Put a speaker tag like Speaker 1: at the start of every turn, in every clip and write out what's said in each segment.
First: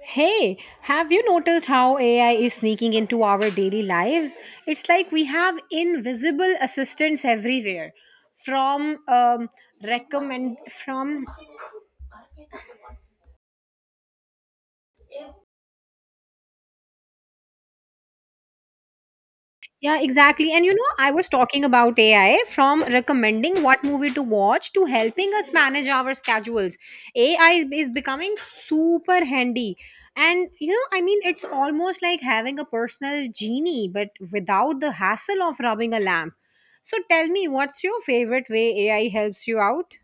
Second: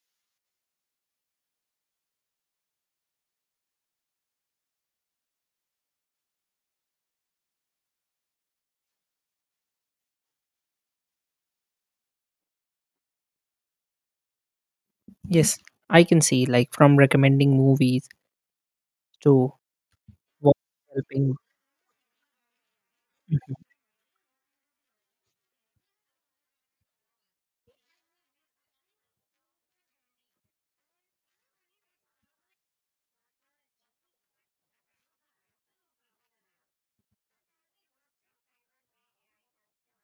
Speaker 1: Hey, have you noticed how AI is sneaking into our daily lives? It's like we have invisible assistants everywhere, from um, from
Speaker 2: Yes, I can see, like, from recommending movies to
Speaker 1: Yeah, exactly.
Speaker 2: what
Speaker 1: And you know, I was
Speaker 2: helping.
Speaker 1: talking about AI from
Speaker 2: Mhm.
Speaker 1: recommending what movie to watch to helping us manage our schedules. AI is becoming super handy. And you know, I mean, it's almost like having a personal genie, but without the hassle of rubbing a lamp. So tell me, what's your favorite way AI helps you out?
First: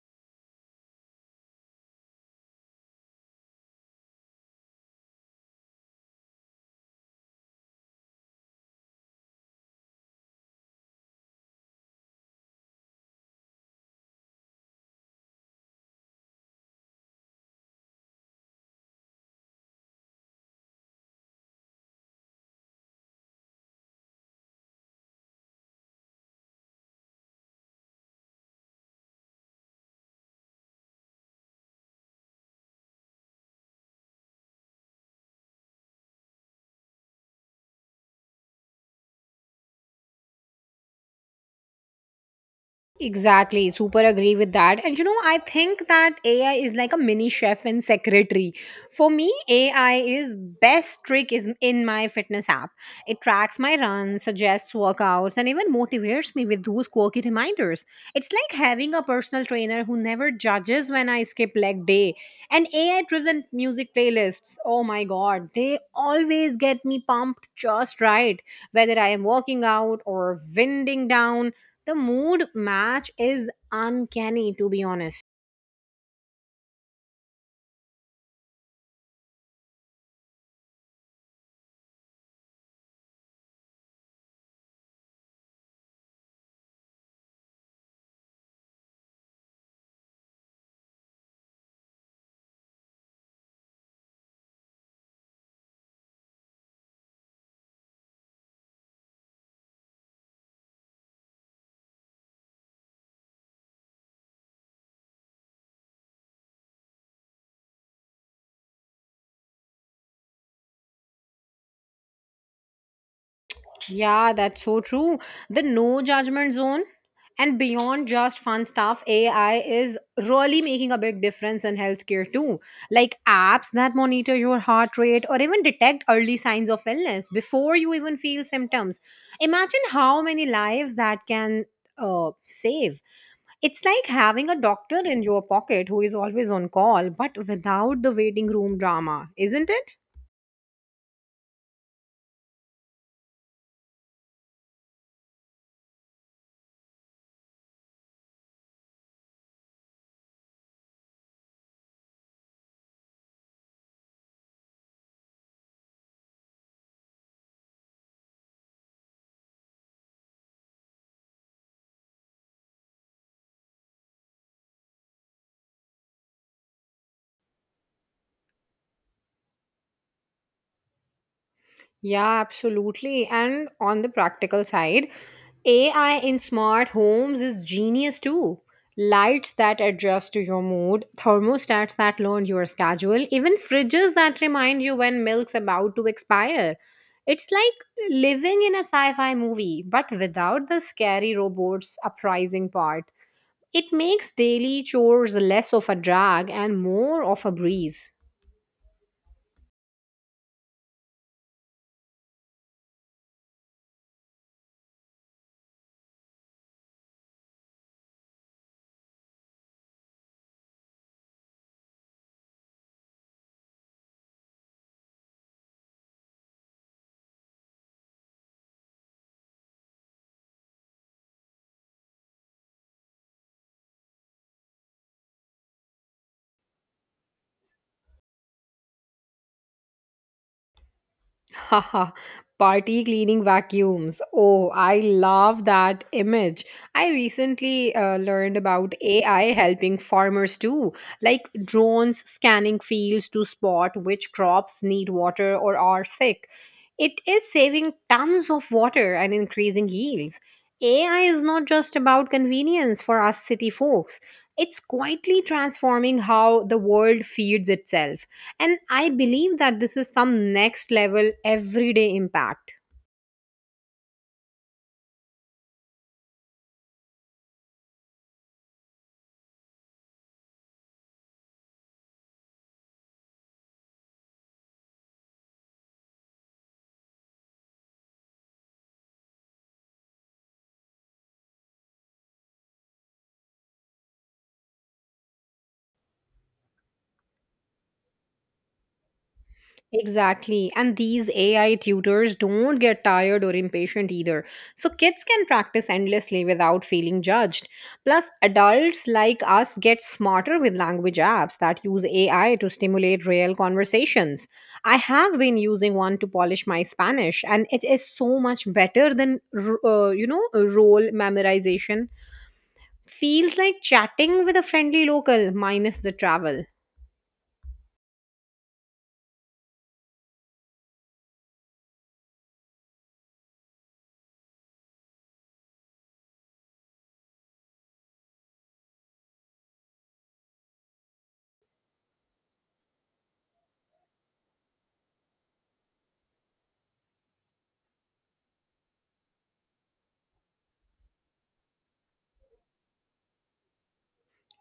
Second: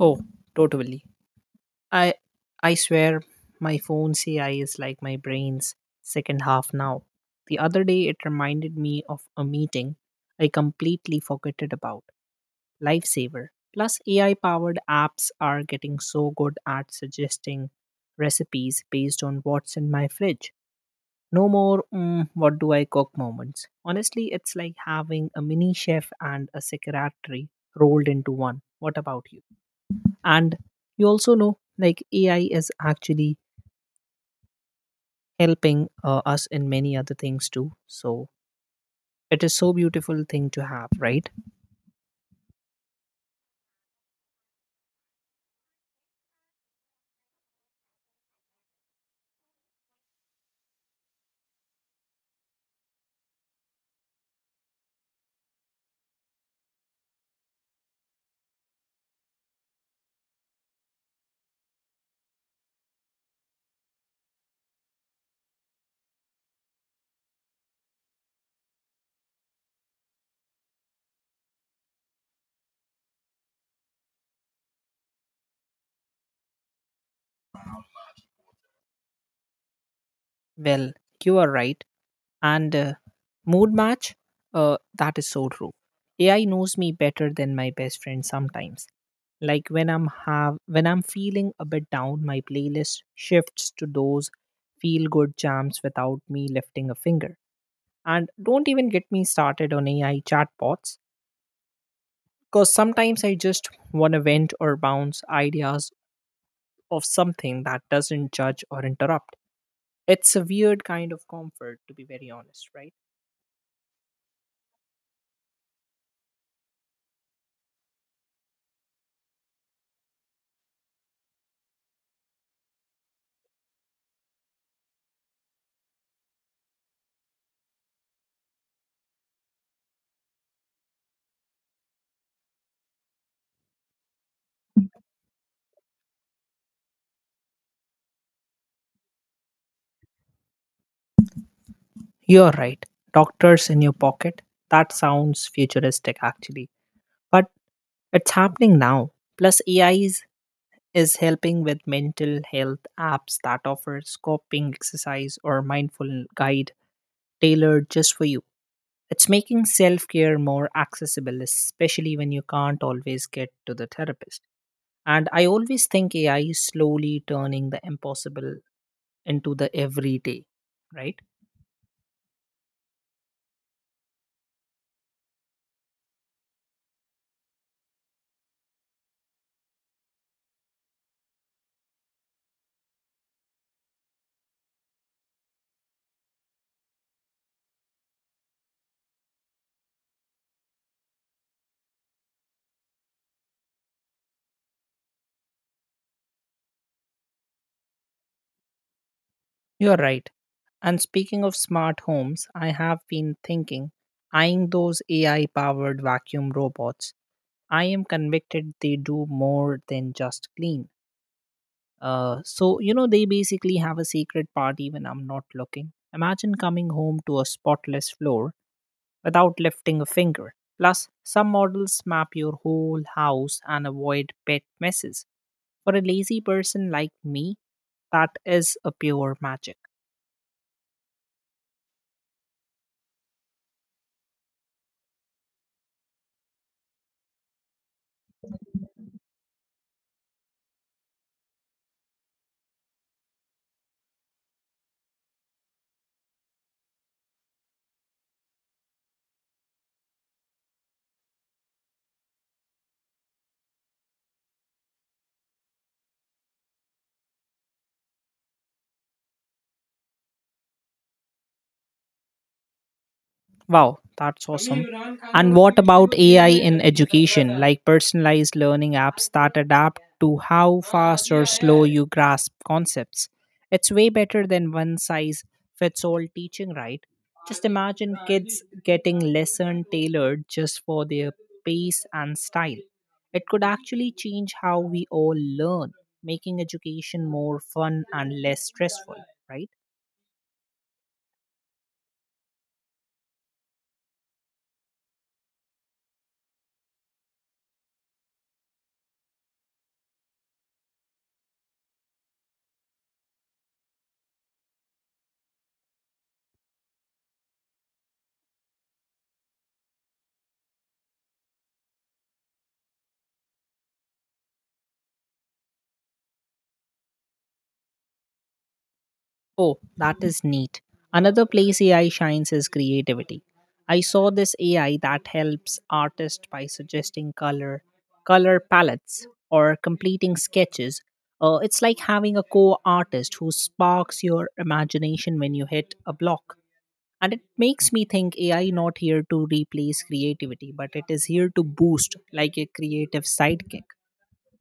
Speaker 2: Oh, totally. I I swear my phone's AI is like my brain's second half now. The other day it reminded me of a meeting I completely forgot it about. Lifesaver. Plus AI powered apps are getting so good at suggesting recipes based on what's in my fridge. No more, what do I cook moments. Honestly, it's like having a mini chef and a secretary rolled into one. What about you? And you also know, like, AI is actually helping us in many other things too. So it is so beautiful thing to have, right?
Speaker 1: Exactly, super agree with that. And you know, I think that AI is like a mini chef and secretary. For me, AI is best trick is in my fitness app. It tracks my runs, suggests workouts, and even motivates me with those quirky reminders. It's like having a personal trainer who never judges when I skip leg day. And AI driven music playlists, oh my god, they always get me pumped just right, whether I am working out or winding down the mood match is uncanny, to be honest.
Speaker 2: Well, you are right. And mood match, that is so true. AI knows me better than my best friend sometimes. Like when I'm feeling a bit down, my playlist shifts to those feel good jams without me lifting a finger. And don't even get me started on AI chatbots, because sometimes I just want to vent or bounce ideas of something that doesn't judge or interrupt. It's a weird kind of comfort, to be very honest, right?
Speaker 1: Yeah, that's so true. The no judgment zone and beyond just fun stuff, AI is really making a big difference in healthcare too. Like apps that monitor your heart rate or even detect early signs of illness before you even feel symptoms. Imagine how many lives that can save. It's like having a doctor in your pocket who is always on call, but without the waiting room drama, isn't it?
Speaker 2: You're right. Doctors in your pocket, that sounds futuristic actually, but it's happening now. Plus AI is helping with mental health apps that offer coping exercise or mindful guide tailored just for you. It's making self-care more accessible, especially when you can't always get to the therapist. And I always think AI is slowly turning the impossible into the everyday, right?
Speaker 1: Yeah, absolutely. And on the practical side, AI in smart homes is genius too. Lights that adjust to your mood, thermostats that learn your schedule, even fridges that remind you when milk's about to expire. It's like living in a sci fi movie, but without the scary robots uprising part. It makes daily chores less of a drag and more of a breeze.
Speaker 2: You're right. And speaking of smart homes, I have been thinking, eyeing those AI powered vacuum robots. I am convicted they do more than just clean. You know, they basically have a secret party when I'm not looking. Imagine coming home to a spotless floor without lifting a finger. Plus, some models map your whole house and avoid pet messes. For a lazy person like me, that is a pure magic.
Speaker 1: Haha, party cleaning vacuums. Oh, I love that image. I recently learned about AI helping farmers too, like drones scanning fields to spot which crops need water or are sick. It is saving tons of water and increasing yields. AI is not just about convenience for us city folks, it's quietly transforming how the world feeds itself. And I believe that this is some next level everyday impact.
Speaker 2: Wow, that's awesome. And what about AI in education, like personalized learning apps that adapt to how fast or slow you grasp concepts? It's way better than one size fits all teaching, right? Just imagine kids getting lesson tailored just for their pace and style. It could actually change how we all learn, making education more fun and less stressful, right?
Speaker 1: Exactly. And these AI tutors don't get tired or impatient either. So kids can practice endlessly without feeling judged. Plus, adults like us get smarter with language apps that use AI to stimulate real conversations. I have been using one to polish my Spanish, and it is so much better than, you know, role memorization. Feels like chatting with a friendly local minus the travel.
Speaker 2: Oh, that is neat. Another place AI shines is creativity. I saw this AI that helps artists by suggesting color palettes, or completing sketches. It's like having a co-artist who sparks your imagination when you hit a block. And it makes me think AI not here to replace creativity, but it is here to boost like a creative sidekick.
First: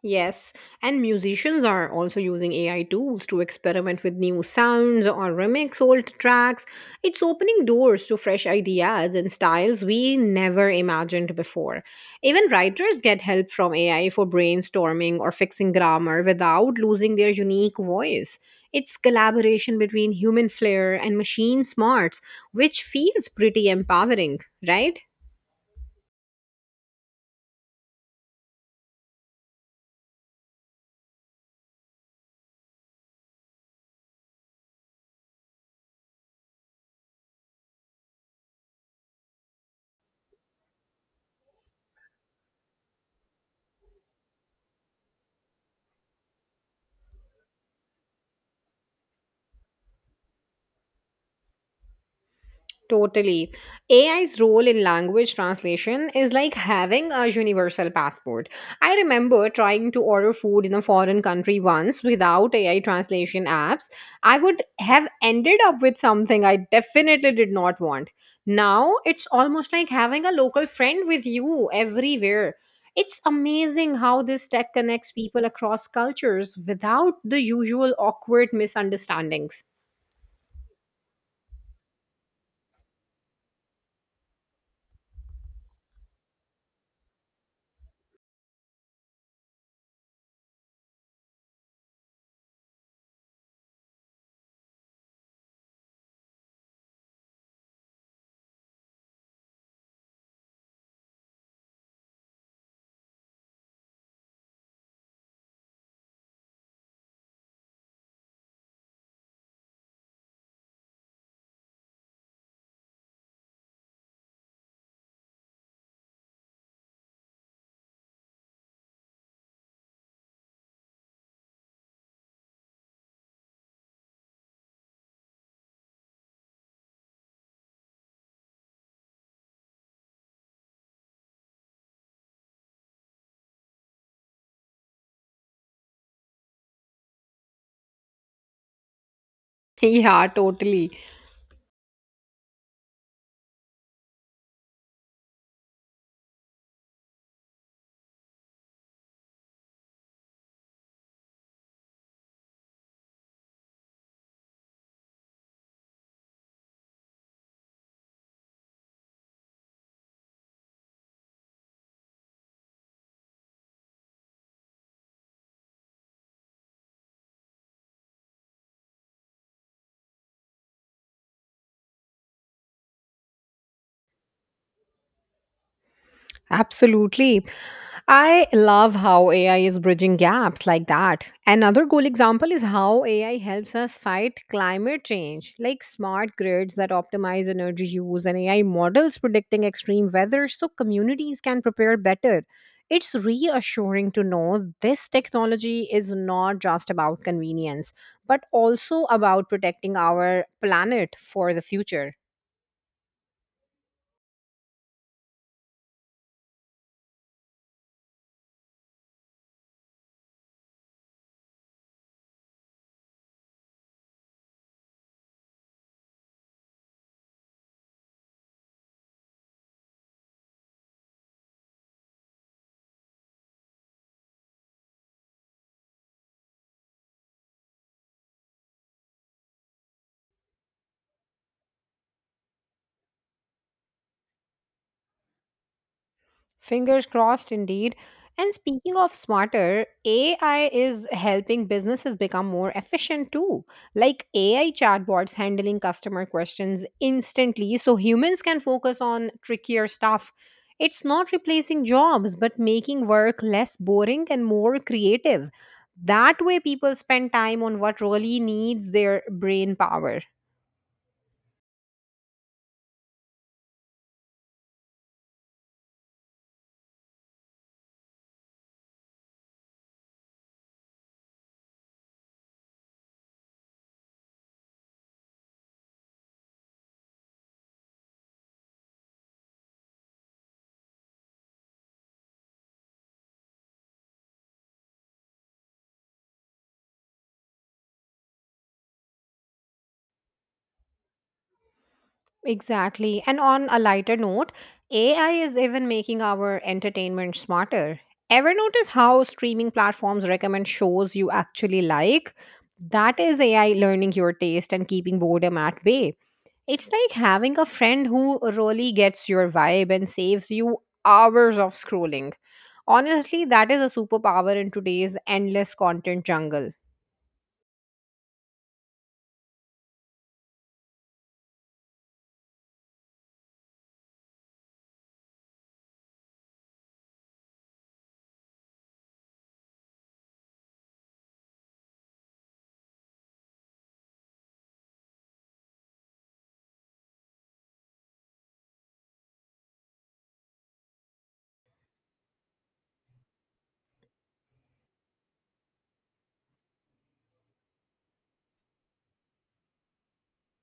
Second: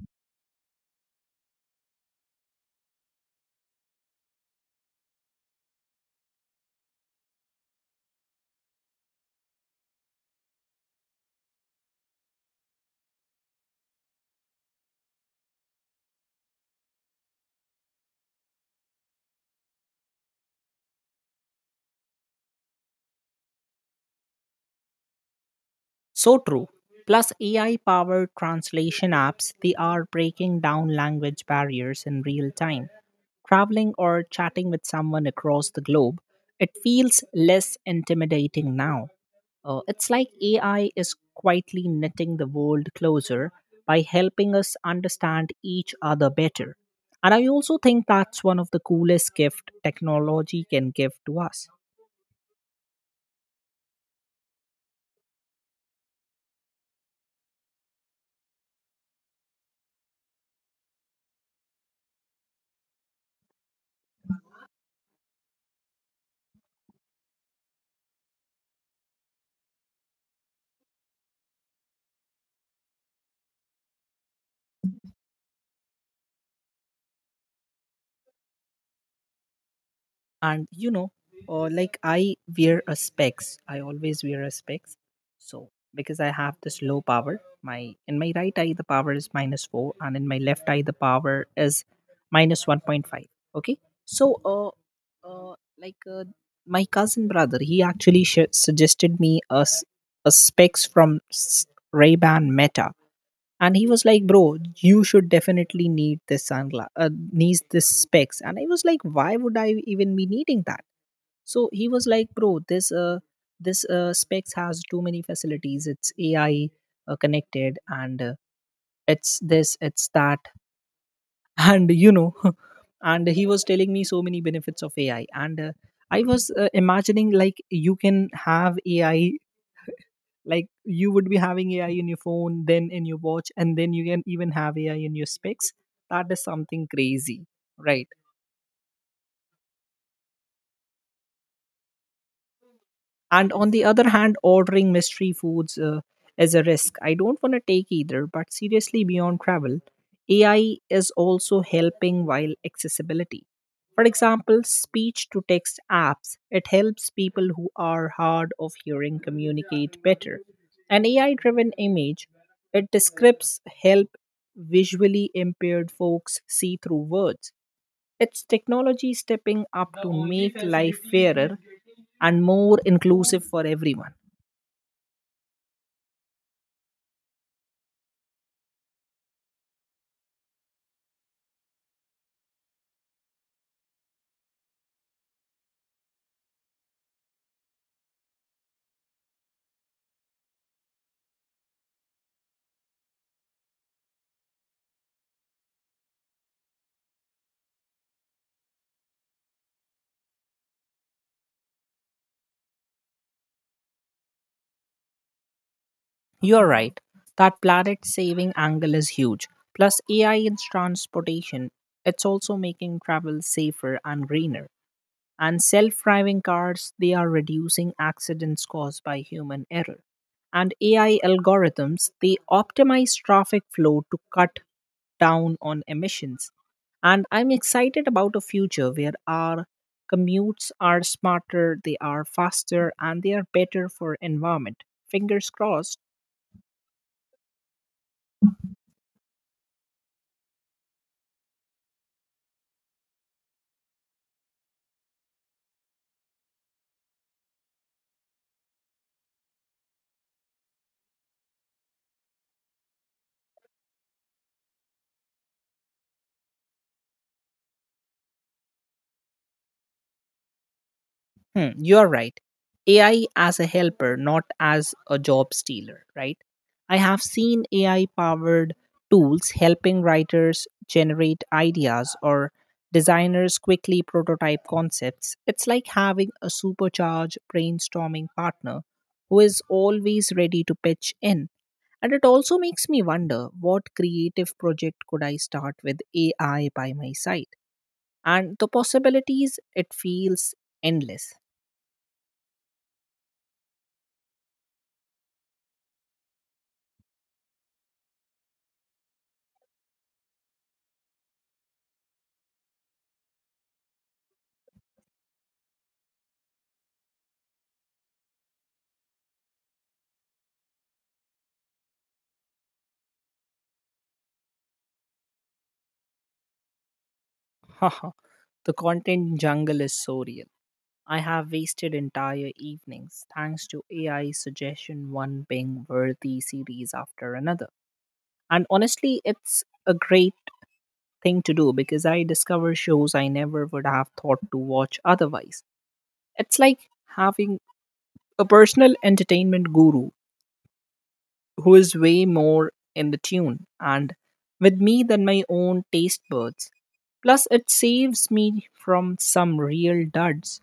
Speaker 1: Yes, and musicians are also using AI tools to experiment with new sounds or remix old tracks. It's opening doors to fresh ideas and styles we never imagined before. Even writers get help from AI for brainstorming or fixing grammar without losing their unique voice. It's collaboration between human flair and machine smarts, which feels pretty empowering, right?
Speaker 2: So true. Plus, AI powered translation apps, they are breaking down language barriers in real time. Traveling or chatting with someone across the globe, it feels less intimidating now. It's like AI is quietly knitting the world closer by helping us understand each other better. And I also think that's one of the coolest gift technology can give to us.
Speaker 1: Totally. AI's role in language translation is like having a universal passport. I remember trying to order food in a foreign country once without AI translation apps. I would have ended up with something I definitely did not want. Now it's almost like having a local friend with you everywhere. It's amazing how this tech connects people across cultures without the usual awkward misunderstandings.
Speaker 2: And you know, like, I wear a specs, I always wear a specs. So, because I have this low power, my, in my right eye the power is minus 4 and in my left eye the power is minus 1.5. Okay. So uh like uh, my cousin brother, he actually suggested me a specs from Ray Ban Meta. And he was like, bro, you should definitely need this sunglass, needs this specs. And I was like, why would I even be needing that? So he was like, bro, this specs has too many facilities. It's AI connected, and it's this, it's that. And you know. And he was telling me so many benefits of AI, and I was imagining, like, you can have AI, like you would be having AI in your phone, then in your watch, and then you can even have AI in your specs. That is something crazy, right?
Speaker 1: Yeah, totally.
Speaker 2: And on the other hand, ordering mystery foods is a risk I don't want to take either. But seriously, beyond travel, AI is also helping while accessibility. For example, speech to text apps, it helps people who are hard of hearing communicate better. An AI driven image, it describes, help visually impaired folks see through words. It's technology stepping up to make life fairer and more inclusive for everyone.
Speaker 1: Absolutely. I love how AI is bridging gaps like that. Another cool example is how AI helps us fight climate change, like smart grids that optimize energy use and AI models predicting extreme weather so communities can prepare better. It's reassuring to know this technology is not just about convenience, but also about protecting our planet for the future.
Speaker 2: You're right, that planet saving angle is huge. Plus, AI in transportation, it's also making travel safer and greener. And self-driving cars, they are reducing accidents caused by human error. And AI algorithms, they optimize traffic flow to cut down on emissions. And I'm excited about a future where our commutes are smarter, they are faster, and they are better for environment. Fingers crossed.
Speaker 1: Fingers crossed indeed. And speaking of smarter, AI is helping businesses become more efficient too. Like AI chatbots handling customer questions instantly so humans can focus on trickier stuff. It's not replacing jobs, but making work less boring and more creative. That way, people spend time on what really needs their brain power.
Speaker 2: Hmm, you are right. AI as a helper, not as a job stealer, right? I have seen AI powered tools helping writers generate ideas or designers quickly prototype concepts. It's like having a supercharged brainstorming partner who is always ready to pitch in. And it also makes me wonder, what creative project could I start with AI by my side? And the possibilities, it feels endless.
Speaker 1: Exactly. And on a lighter note, AI is even making our entertainment smarter. Ever notice how streaming platforms recommend shows you actually like? That is AI learning your taste and keeping boredom at bay. It's like having a friend who really gets your vibe and saves you hours of scrolling. Honestly, that is a superpower in today's endless content jungle.
Speaker 2: Haha, the content jungle is so real. I have wasted entire evenings thanks to AI suggestion, one ping worthy series after another. And honestly, it's a great thing to do, because I discover shows I never would have thought to watch otherwise. It's like having a personal entertainment guru who is way more in the tune and with me than my own taste buds. Plus, it saves me from some real duds.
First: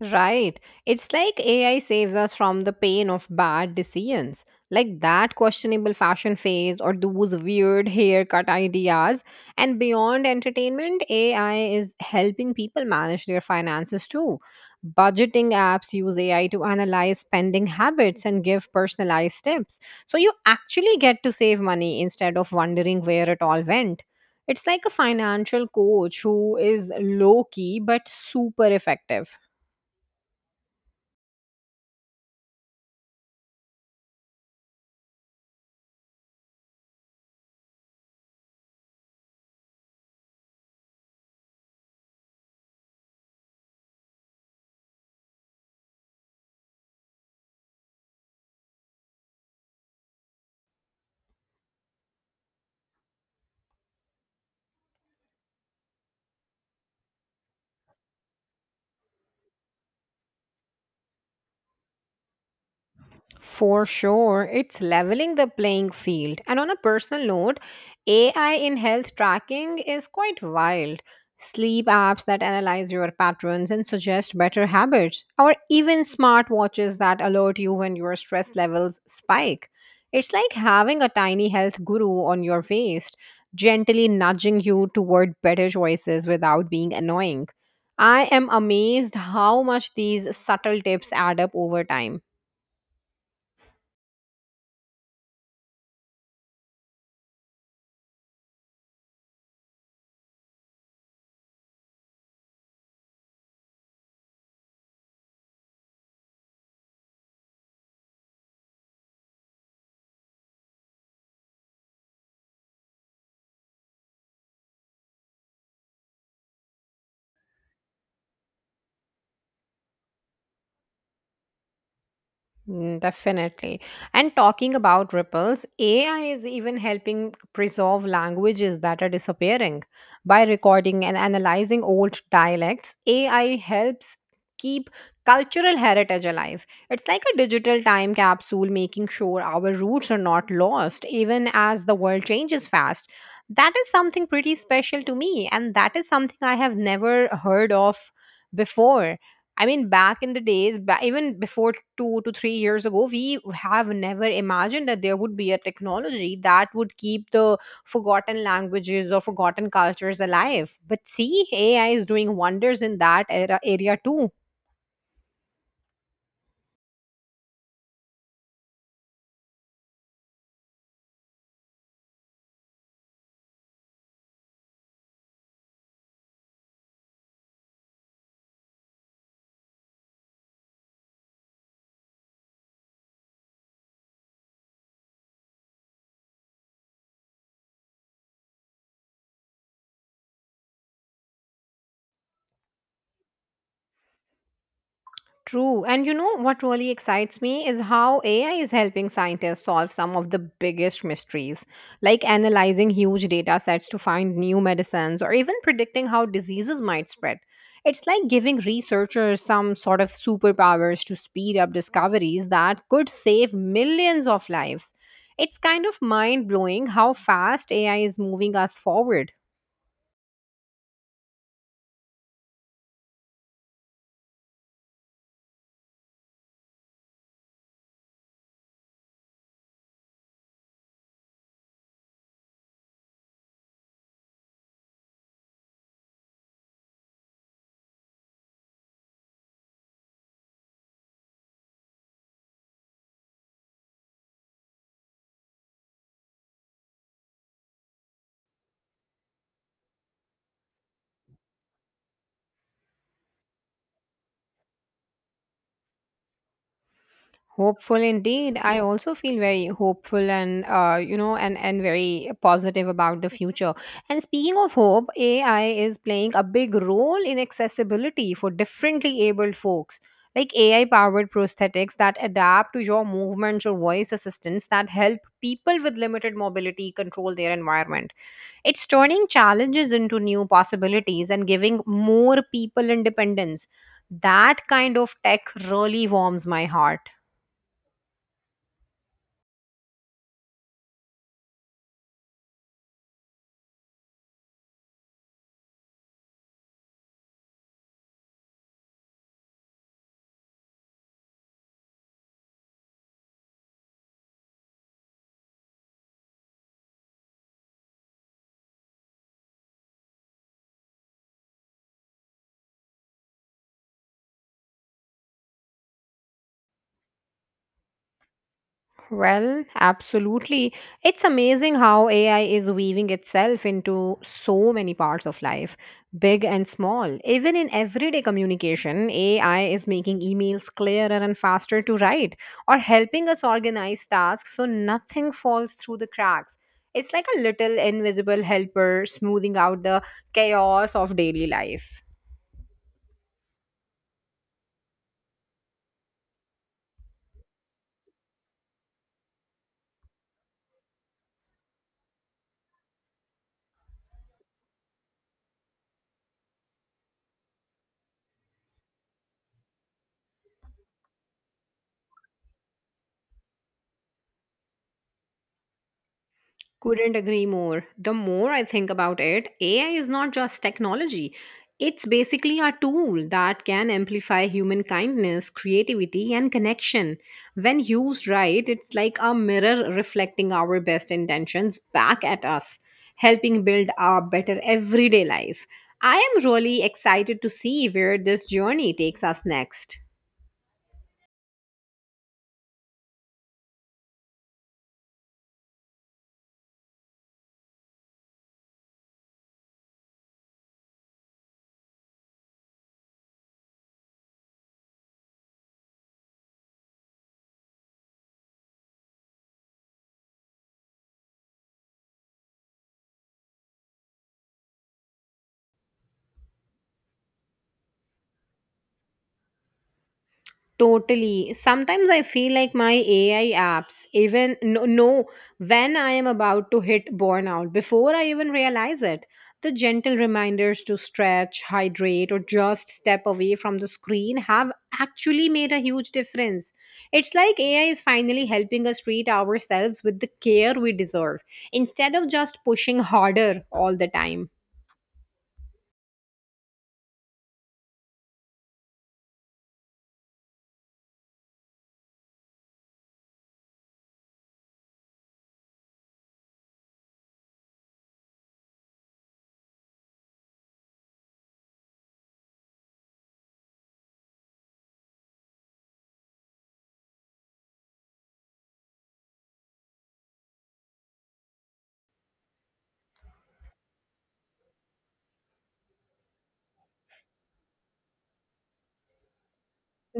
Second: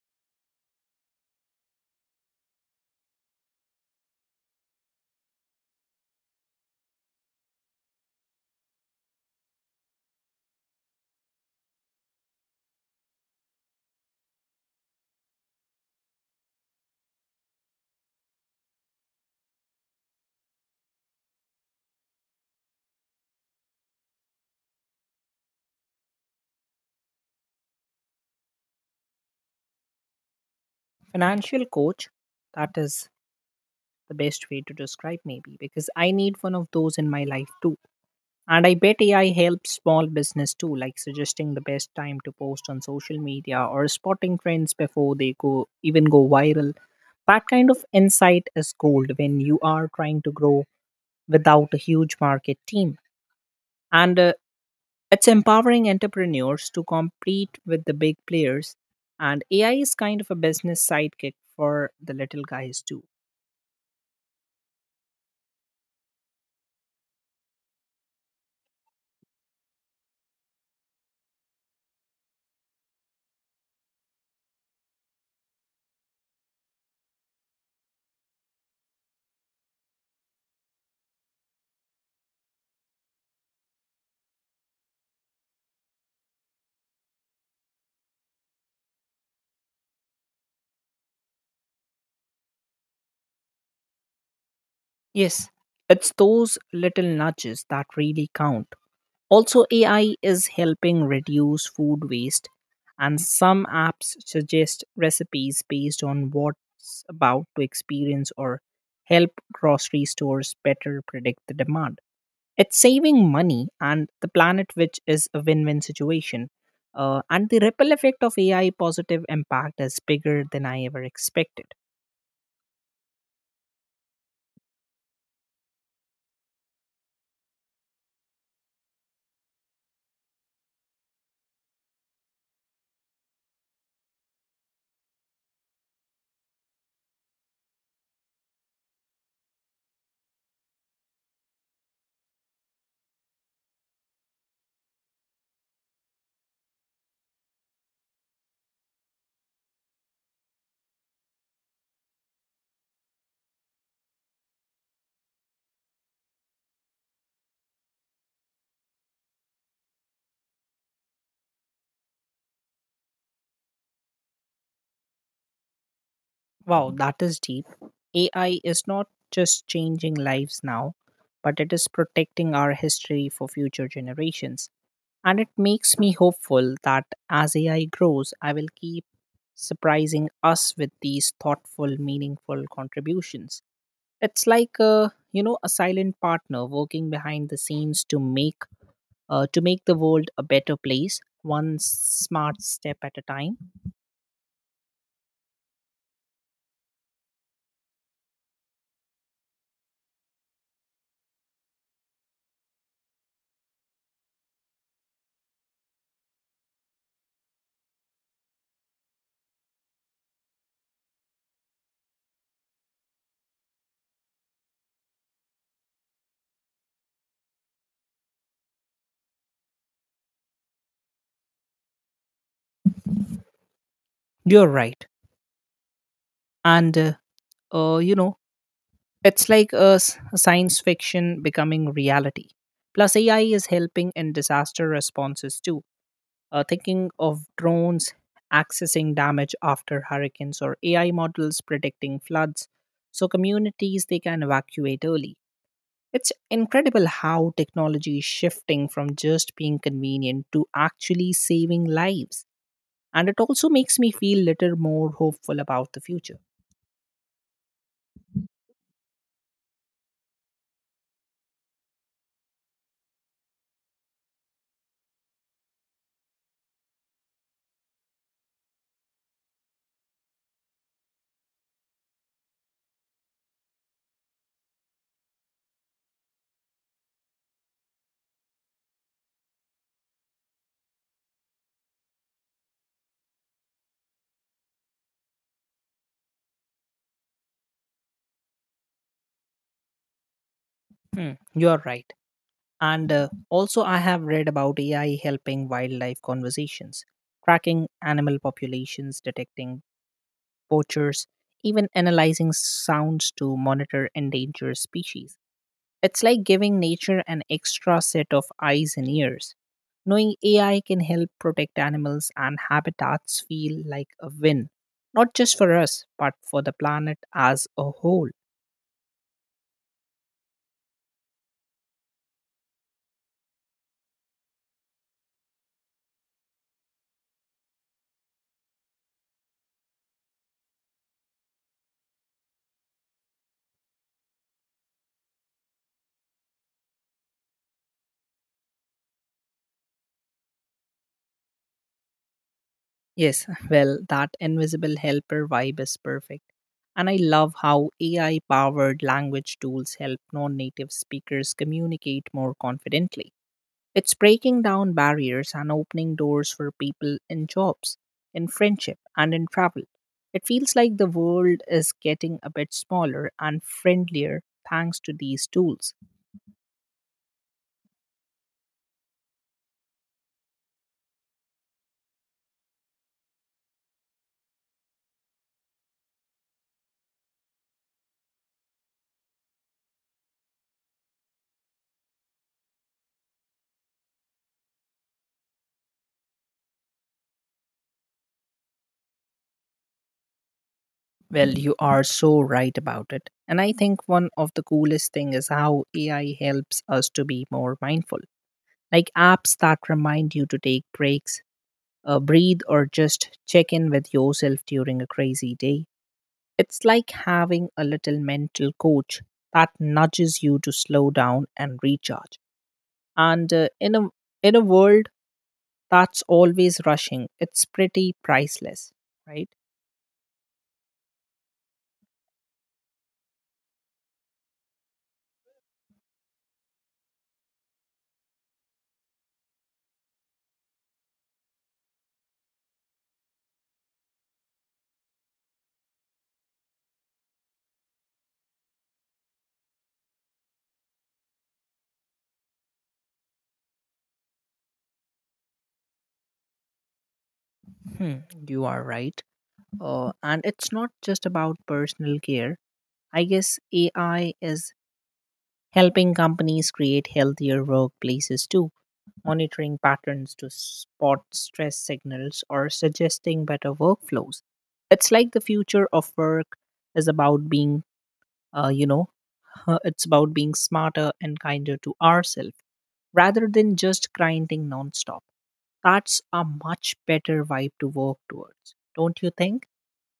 Speaker 1: Right. It's like AI saves us from the pain of bad decisions, like that questionable fashion phase or those weird haircut ideas. And beyond entertainment, AI is helping people manage their finances too. Budgeting apps use AI to analyze spending habits and give personalized tips. So you actually get to save money instead of wondering where it all went. It's like a financial coach who is low key but super effective.
Speaker 2: Financial coach, that is the best way to describe, maybe because I need one of those in my life too. And I bet AI helps small business too, like suggesting the best time to post on social media or spotting trends before they go even go viral. That kind of insight is gold when you are trying to grow without a huge market team. And it's empowering entrepreneurs to compete with the big players. And AI is kind of a business sidekick for the little guys too.
Speaker 1: For sure, it's leveling the playing field. And on a personal note, AI in health tracking is quite wild. Sleep apps that analyze your patterns and suggest better habits, or even smartwatches that alert you when your stress levels spike. It's like having a tiny health guru on your waist, gently nudging you toward better choices without being annoying. I am amazed how much these subtle tips add up over time.
Speaker 2: Yes, it's those little nudges that really count. Also, AI is helping reduce food waste, and some apps suggest recipes based on what's about to experience or help grocery stores better predict the demand. It's saving money and the planet, which is a win win situation. And the ripple effect of AI positive impact is bigger than I ever expected.
Speaker 1: Mm, definitely. And talking about ripples, AI is even helping preserve languages that are disappearing. By recording and analyzing old dialects, AI helps keep cultural heritage alive. It's like a digital time capsule, making sure our roots are not lost, even as the world changes fast. That is something pretty special to me, and that is something I have never heard of before. I mean, back in the days, even before 2 to 3 years ago, we have never imagined that there would be a technology that would keep the forgotten languages or forgotten cultures alive. But see, AI is doing wonders in that era, area too.
Speaker 2: Wow, that is deep. AI is not just changing lives now, but it is protecting our history for future generations. And it makes me hopeful that as AI grows, I will keep surprising us with these thoughtful, meaningful contributions. It's like a, you know, a silent partner working behind the scenes to make the world a better place, one smart step at a time.
Speaker 1: True. And you know what really excites me is how AI is helping scientists solve some of the biggest mysteries, like analyzing huge data sets to find new medicines or even predicting how diseases might spread. It's like giving researchers some sort of superpowers to speed up discoveries that could save millions of lives. It's kind of mind blowing how fast AI is moving us forward.
Speaker 2: You're right. And you know, it's like a science fiction becoming reality. Plus, AI is helping in disaster responses too. Thinking of drones accessing damage after hurricanes or AI models predicting floods, so communities they can evacuate early. It's incredible how technology is shifting from just being convenient to actually saving lives. And it also makes me feel little more hopeful about the future.
Speaker 1: Hopeful indeed. I also feel very hopeful and you know and very positive about the future. And speaking of hope, AI is playing a big role in accessibility for differently abled folks. Like AI powered prosthetics that adapt to your movements or voice assistants that help people with limited mobility control their environment. It's turning challenges into new possibilities and giving more people independence. That kind of tech really warms my heart.
Speaker 2: Hmm, you're right. And also, I have read about AI helping wildlife conversations, tracking animal populations, detecting poachers, even analyzing sounds to monitor endangered species. It's like giving nature an extra set of eyes and ears. Knowing AI can help protect animals and habitats feel like a win, not just for us, but for the planet as a whole.
Speaker 1: Well, absolutely. It's amazing how AI is weaving itself into so many parts of life, big and small. Even in everyday communication, AI is making emails clearer and faster to write, or helping us organize tasks so nothing falls through the cracks. It's like a little invisible helper smoothing out the chaos of daily life.
Speaker 2: Yes, well, that invisible helper vibe is perfect. And I love how AI powered language tools help non native speakers communicate more confidently. It's breaking down barriers and opening doors for people in jobs, in friendship, and in travel. It feels like the world is getting a bit smaller and friendlier thanks to these tools.
Speaker 1: Couldn't agree more. The more I think about it, AI is not just technology. It's basically a tool that can amplify human kindness, creativity, and connection. When used right, it's like a mirror reflecting our best intentions back at us, helping build a better everyday life. I am really excited to see where this journey takes us next.
Speaker 2: Well, you are so right about it. And I think one of the coolest things is how AI helps us to be more mindful, like apps that remind you to take breaks, breathe, or just check in with yourself during a crazy day. It's like having a little mental coach that nudges you to slow down and recharge. And in a world that's always rushing, it's pretty priceless, right?
Speaker 1: Totally. Sometimes I feel like my AI apps even no, know when I am about to hit burnout before I even realize it. The gentle reminders to stretch, hydrate, or just step away from the screen have actually made a huge difference. It's like AI is finally helping us treat ourselves with the care we deserve instead of just pushing harder all the time.
Speaker 2: Hmm, you are right. And it's not just about personal care. I guess AI is helping companies create healthier workplaces too, monitoring patterns to spot stress signals, or suggesting better workflows. It's like the future of work is about being, you know, it's about being smarter and kinder to ourselves rather than just grinding nonstop. That's a much better vibe to work towards, don't you think?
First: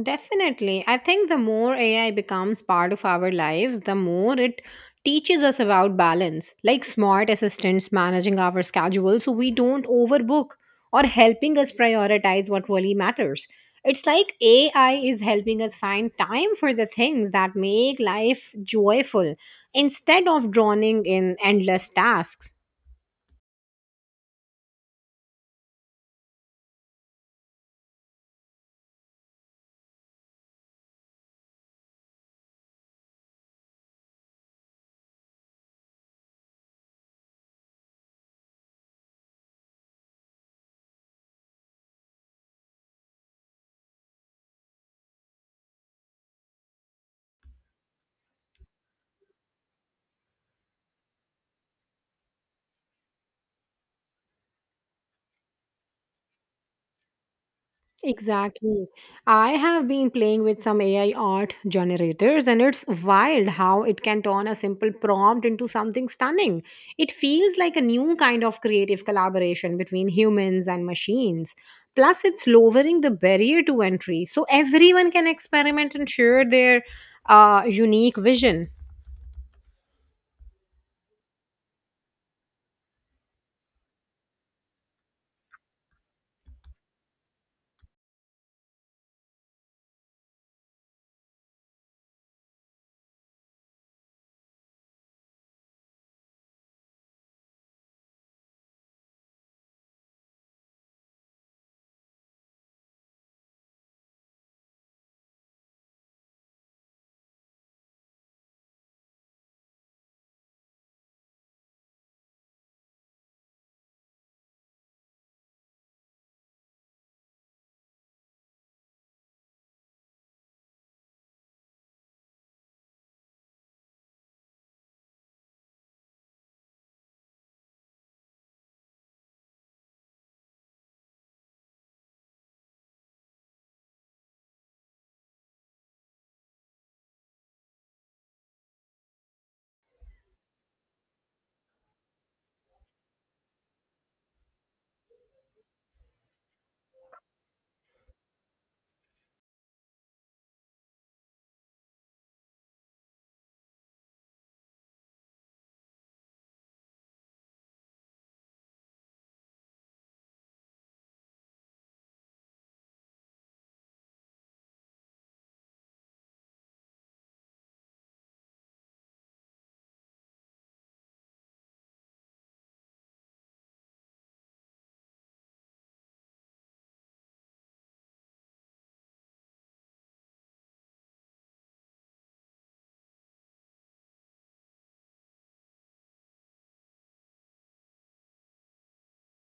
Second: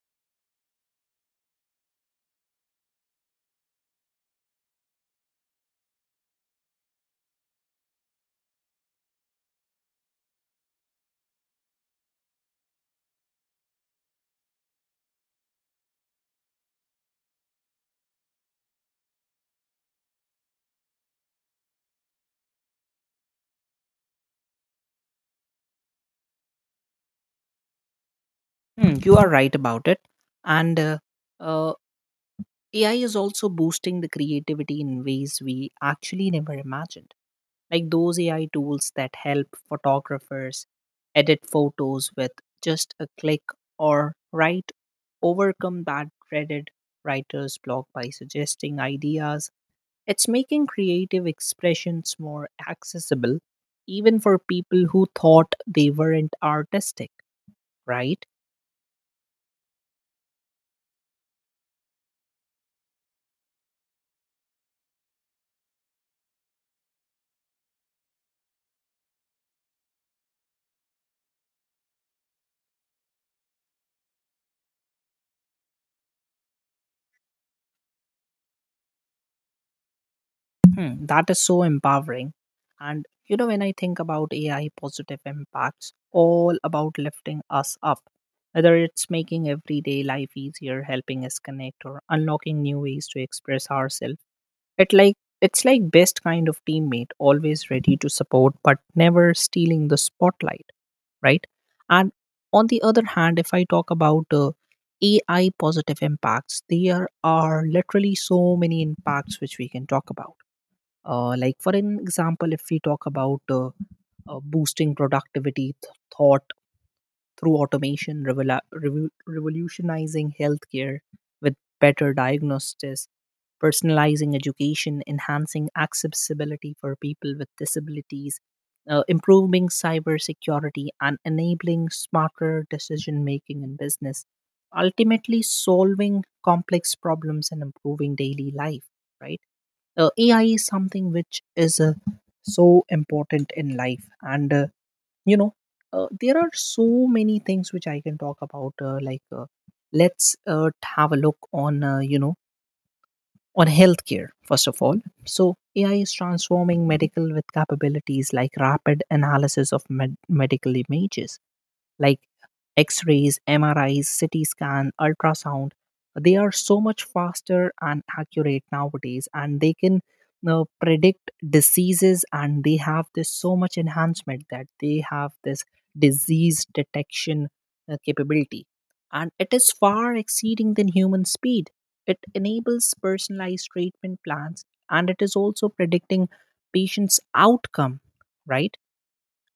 Speaker 1: Definitely. I think the more AI becomes part of our lives, the more it teaches us about balance, like smart assistants managing our schedule so we don't overbook or helping us prioritize what really matters. It's like AI is helping us find time for the things that make life joyful instead of drowning in endless tasks.
Speaker 2: Hmm, you are right about it. And uh, AI is also boosting the creativity in ways we actually never imagined. Like those AI tools that help photographers edit photos with just a click or write, overcome that dreaded writer's block by suggesting ideas. It's making creative expressions more accessible, even for people who thought they weren't artistic, right?
Speaker 1: Exactly. I have been playing with some AI art generators, and it's wild how it can turn a simple prompt into something stunning. It feels like a new kind of creative collaboration between humans and machines. Plus, it's lowering the barrier to entry, so everyone can experiment and share their unique vision.
Speaker 2: Hmm, that is so empowering. And you know, when I think about AI positive impacts, all about lifting us up, whether it's making everyday life easier, helping us connect, or unlocking new ways to express ourselves. It's like best kind of teammate, always ready to support but never stealing the spotlight, right? And on the other hand, if I talk about AI positive impacts, there are literally so many impacts which we can talk about, like, for an example, if we talk about boosting productivity, thought through automation, revolutionizing healthcare with better diagnosis, personalizing education, enhancing accessibility for people with disabilities, improving cybersecurity, and enabling smarter decision making in business, ultimately solving complex problems and improving daily life, right? Ai is something which is so important in life and you know there are so many things which I can talk about let's uh, have a look on on healthcare first of all. So ai is transforming medical with capabilities like rapid analysis of medical images like x rays, MRIs, CT scan, ultrasound. They are so much faster and accurate nowadays, and they can now predict diseases and they have this so much enhancement that they have this disease detection capability and it is far exceeding than human speed. It enables personalized treatment plans and it is also predicting patients outcome, right?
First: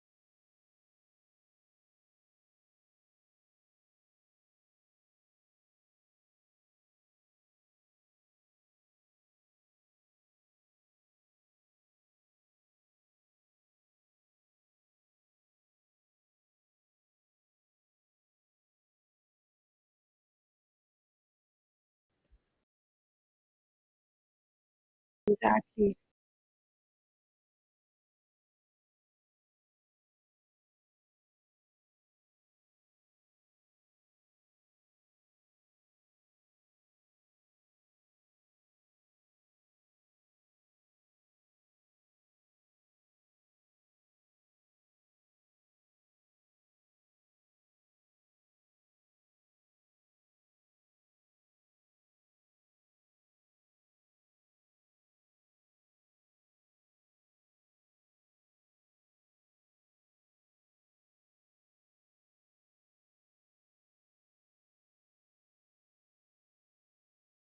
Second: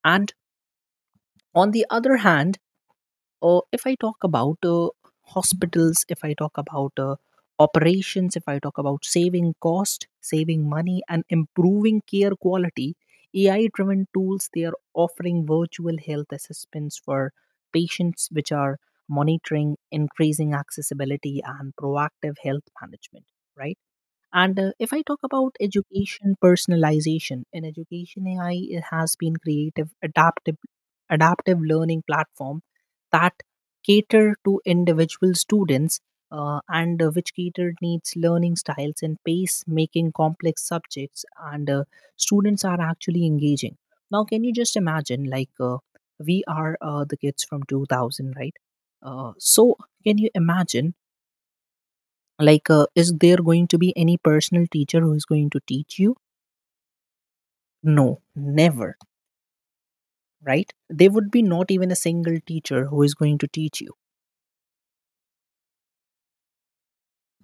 Speaker 2: And on the other hand, if I talk about hospitals, if I talk about operations, if I talk about saving cost, saving money, and improving care quality, AI driven tools they are offering virtual health assistance for patients, which are monitoring, increasing accessibility, and proactive health management, right? And if I talk about
Speaker 1: Exactly.
Speaker 2: education personalization, in education AI it has been creative, adaptive learning platform that cater to individual students and which cater needs learning styles and pace, making complex subjects and students are actually engaging. Now, can you just imagine like we are the kids from 2000, right? So, can you imagine like is there going to be any personal teacher who is going to teach you? No, never, right? There would be not even a single teacher who is going to teach you.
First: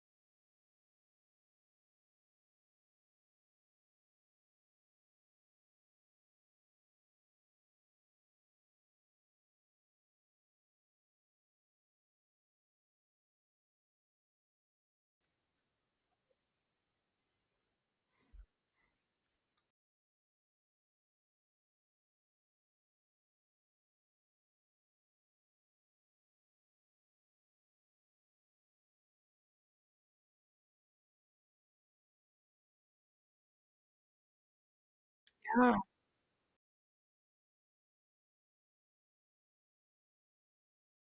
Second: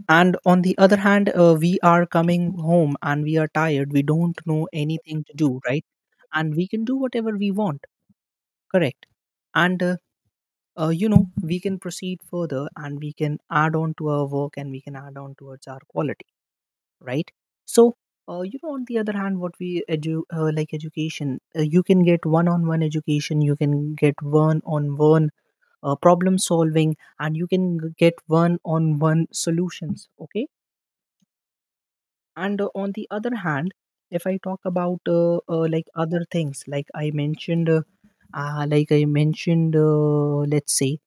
Speaker 2: And on the other hand, we are coming home and we are tired, we don't know anything to do, right? And we can do whatever we want, correct? And we can proceed further and we can add on to our work and we can add on towards our quality, right? So, on the other hand, what we like education, you can get one on one education, you can get one on one problem solving and you can get one on one solutions, okay? And on the other hand, if I talk about
Speaker 1: Yeah,
Speaker 2: like other things like I mentioned, let's say,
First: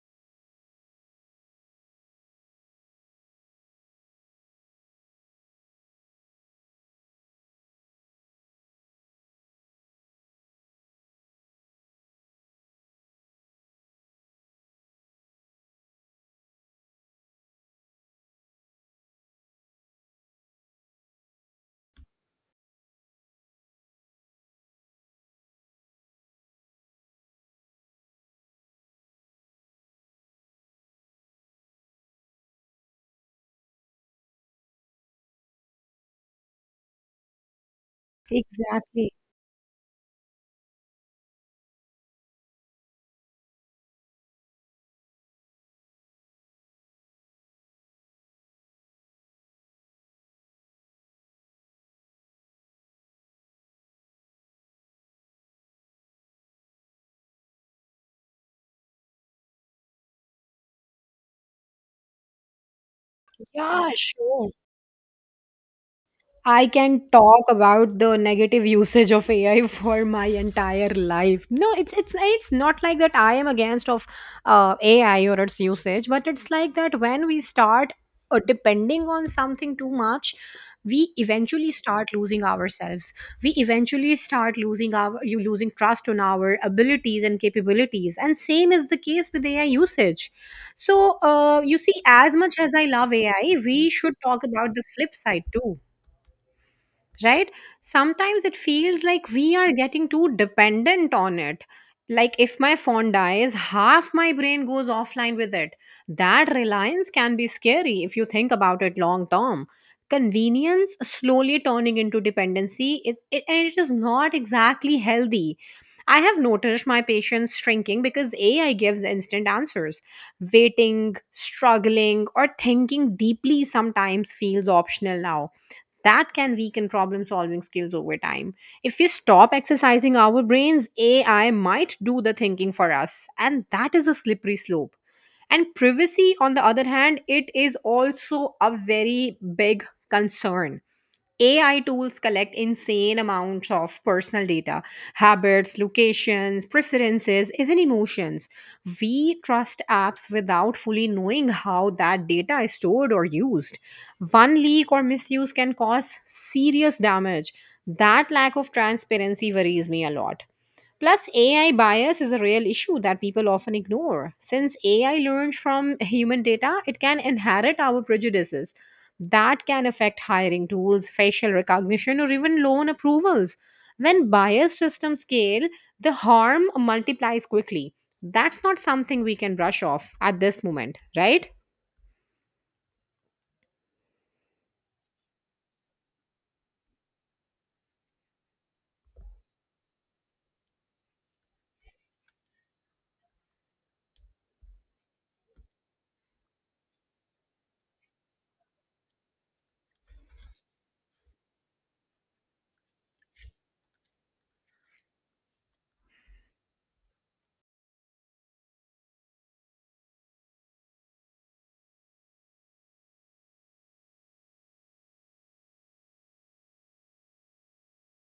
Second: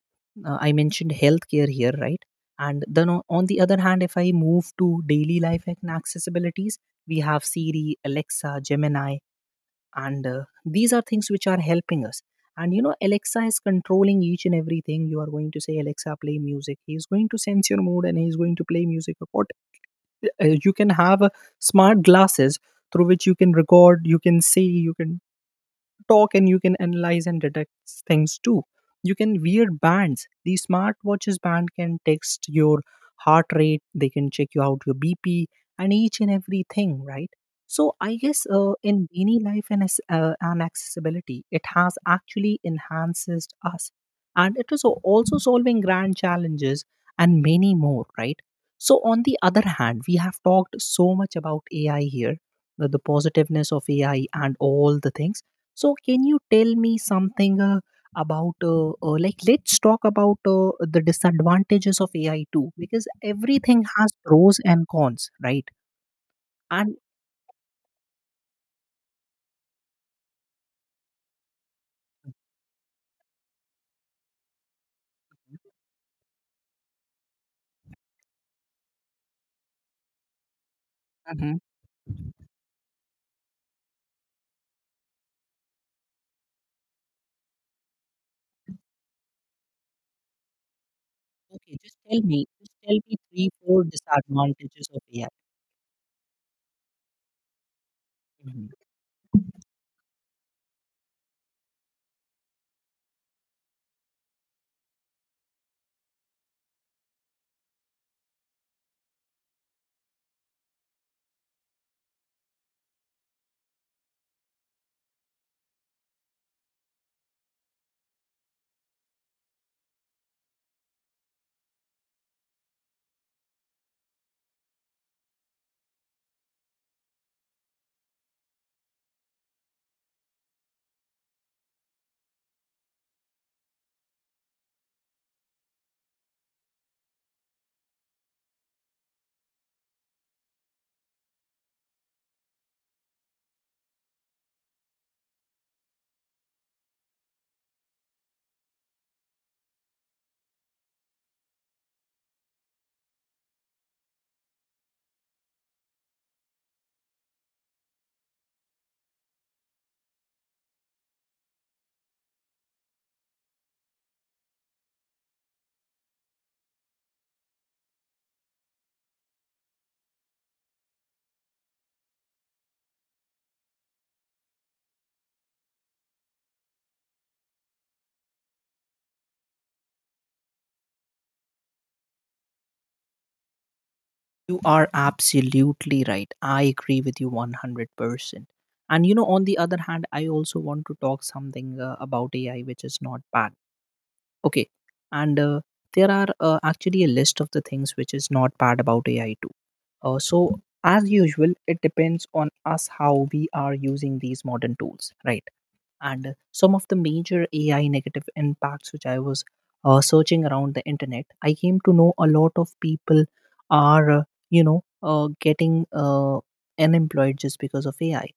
Speaker 2: I mentioned healthcare here, right? And then on the other hand, if I move to daily life and accessibilities, we have Siri, Alexa, Gemini, and these are things which are helping us. And you know, Alexa is controlling each and everything. You are going to say, Alexa, play music. He is going to sense your mood and he is going to play music. What, you can have smart glasses through which you can record, you can see, you can talk and you can analyze and detect things too. You can wear bands. The smartwatches band can text your heart rate, they can check you out your BP and each and everything, right? So I guess in
Speaker 1: exactly.
Speaker 2: daily life and, and accessibility, it has actually enhances us. And it is also solving grand challenges and many more, right? So on the other hand, we have talked so much about AI here, the positiveness of AI and all the things, so can you tell me something about like let's talk about the disadvantages of AI too because everything
Speaker 1: Yeah,
Speaker 2: has
Speaker 1: sure.
Speaker 2: pros and cons, right?
Speaker 1: I
Speaker 2: And
Speaker 1: can talk about the negative usage of AI for my entire life. No, it's not like that I am against of AI or its usage, but it's like that when we start depending on something too much, we
Speaker 2: Mhm.
Speaker 1: eventually start losing ourselves. We eventually start losing our you losing trust on our abilities and capabilities. And same is the case with AI usage. So
Speaker 2: Okay,
Speaker 1: you see, as much
Speaker 2: just
Speaker 1: as I
Speaker 2: tell
Speaker 1: love
Speaker 2: me three,
Speaker 1: AI,
Speaker 2: four
Speaker 1: we should talk about the
Speaker 2: disadvantages of
Speaker 1: flip
Speaker 2: AI.
Speaker 1: side too, right? Sometimes it
Speaker 2: Mhm.
Speaker 1: feels like we are getting too dependent on it. Like if my phone dies, half my brain goes offline with it. That reliance can be scary if you think about it long term. Convenience slowly turning into dependency is it, and it is not exactly healthy. I have noticed my patients shrinking because AI gives instant answers. Waiting, struggling, or thinking deeply sometimes feels optional now, that can weaken problem solving skills over time. If we stop exercising our brains, AI might do the thinking for us, and that is a slippery slope. And privacy, on the other hand, it is also a very big concern. AI tools collect insane amounts of personal data, habits, locations, preferences, even emotions. We trust apps without fully knowing how that data is stored or used. One leak or misuse can cause serious damage. That lack of transparency worries me a lot. Plus, AI bias is a real issue that people often ignore. Since AI learns from human data, it can inherit our prejudices. That can affect hiring tools, facial recognition, or even loan approvals. When bias systems scale, the harm multiplies quickly. That's not something we can brush off at this moment, right?
Speaker 2: You are absolutely right. I agree with you 100%. And you know, on the other hand, I also want to talk something about AI, which is not bad. Okay. And there are actually a list of the things which is not bad about AI too. So, as usual, it depends on us how we are using these modern tools, right? And some of the major AI negative impacts which I was searching around the internet, I came to know a lot of people are, getting unemployed just because of AI.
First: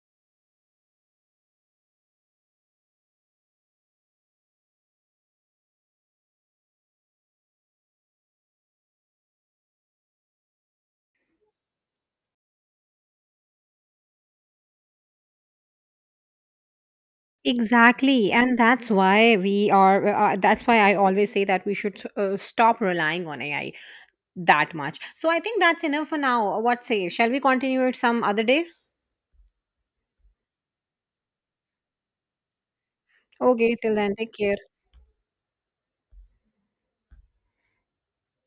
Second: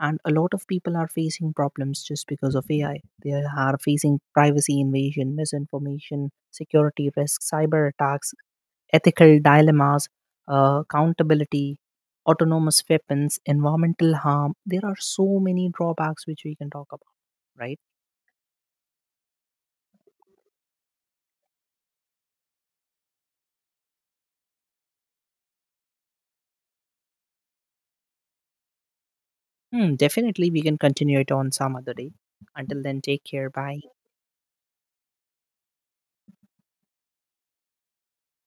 Speaker 2: And a lot of people are facing problems just because of AI. They are facing privacy invasion, misinformation, security risks, cyber attacks, ethical dilemmas, accountability, autonomous weapons, environmental harm. There are so many drawbacks which we can talk about, right?
Speaker 1: Exactly, and that's why we are. That's why I always say that we should stop relying on AI that much. So I think that's enough for now. What say? Shall we continue it some other day?
Speaker 2: Hmm, definitely, we can continue it on some other day. Until then, take care.
Speaker 1: Okay,
Speaker 2: Bye.
Speaker 1: till then, take care.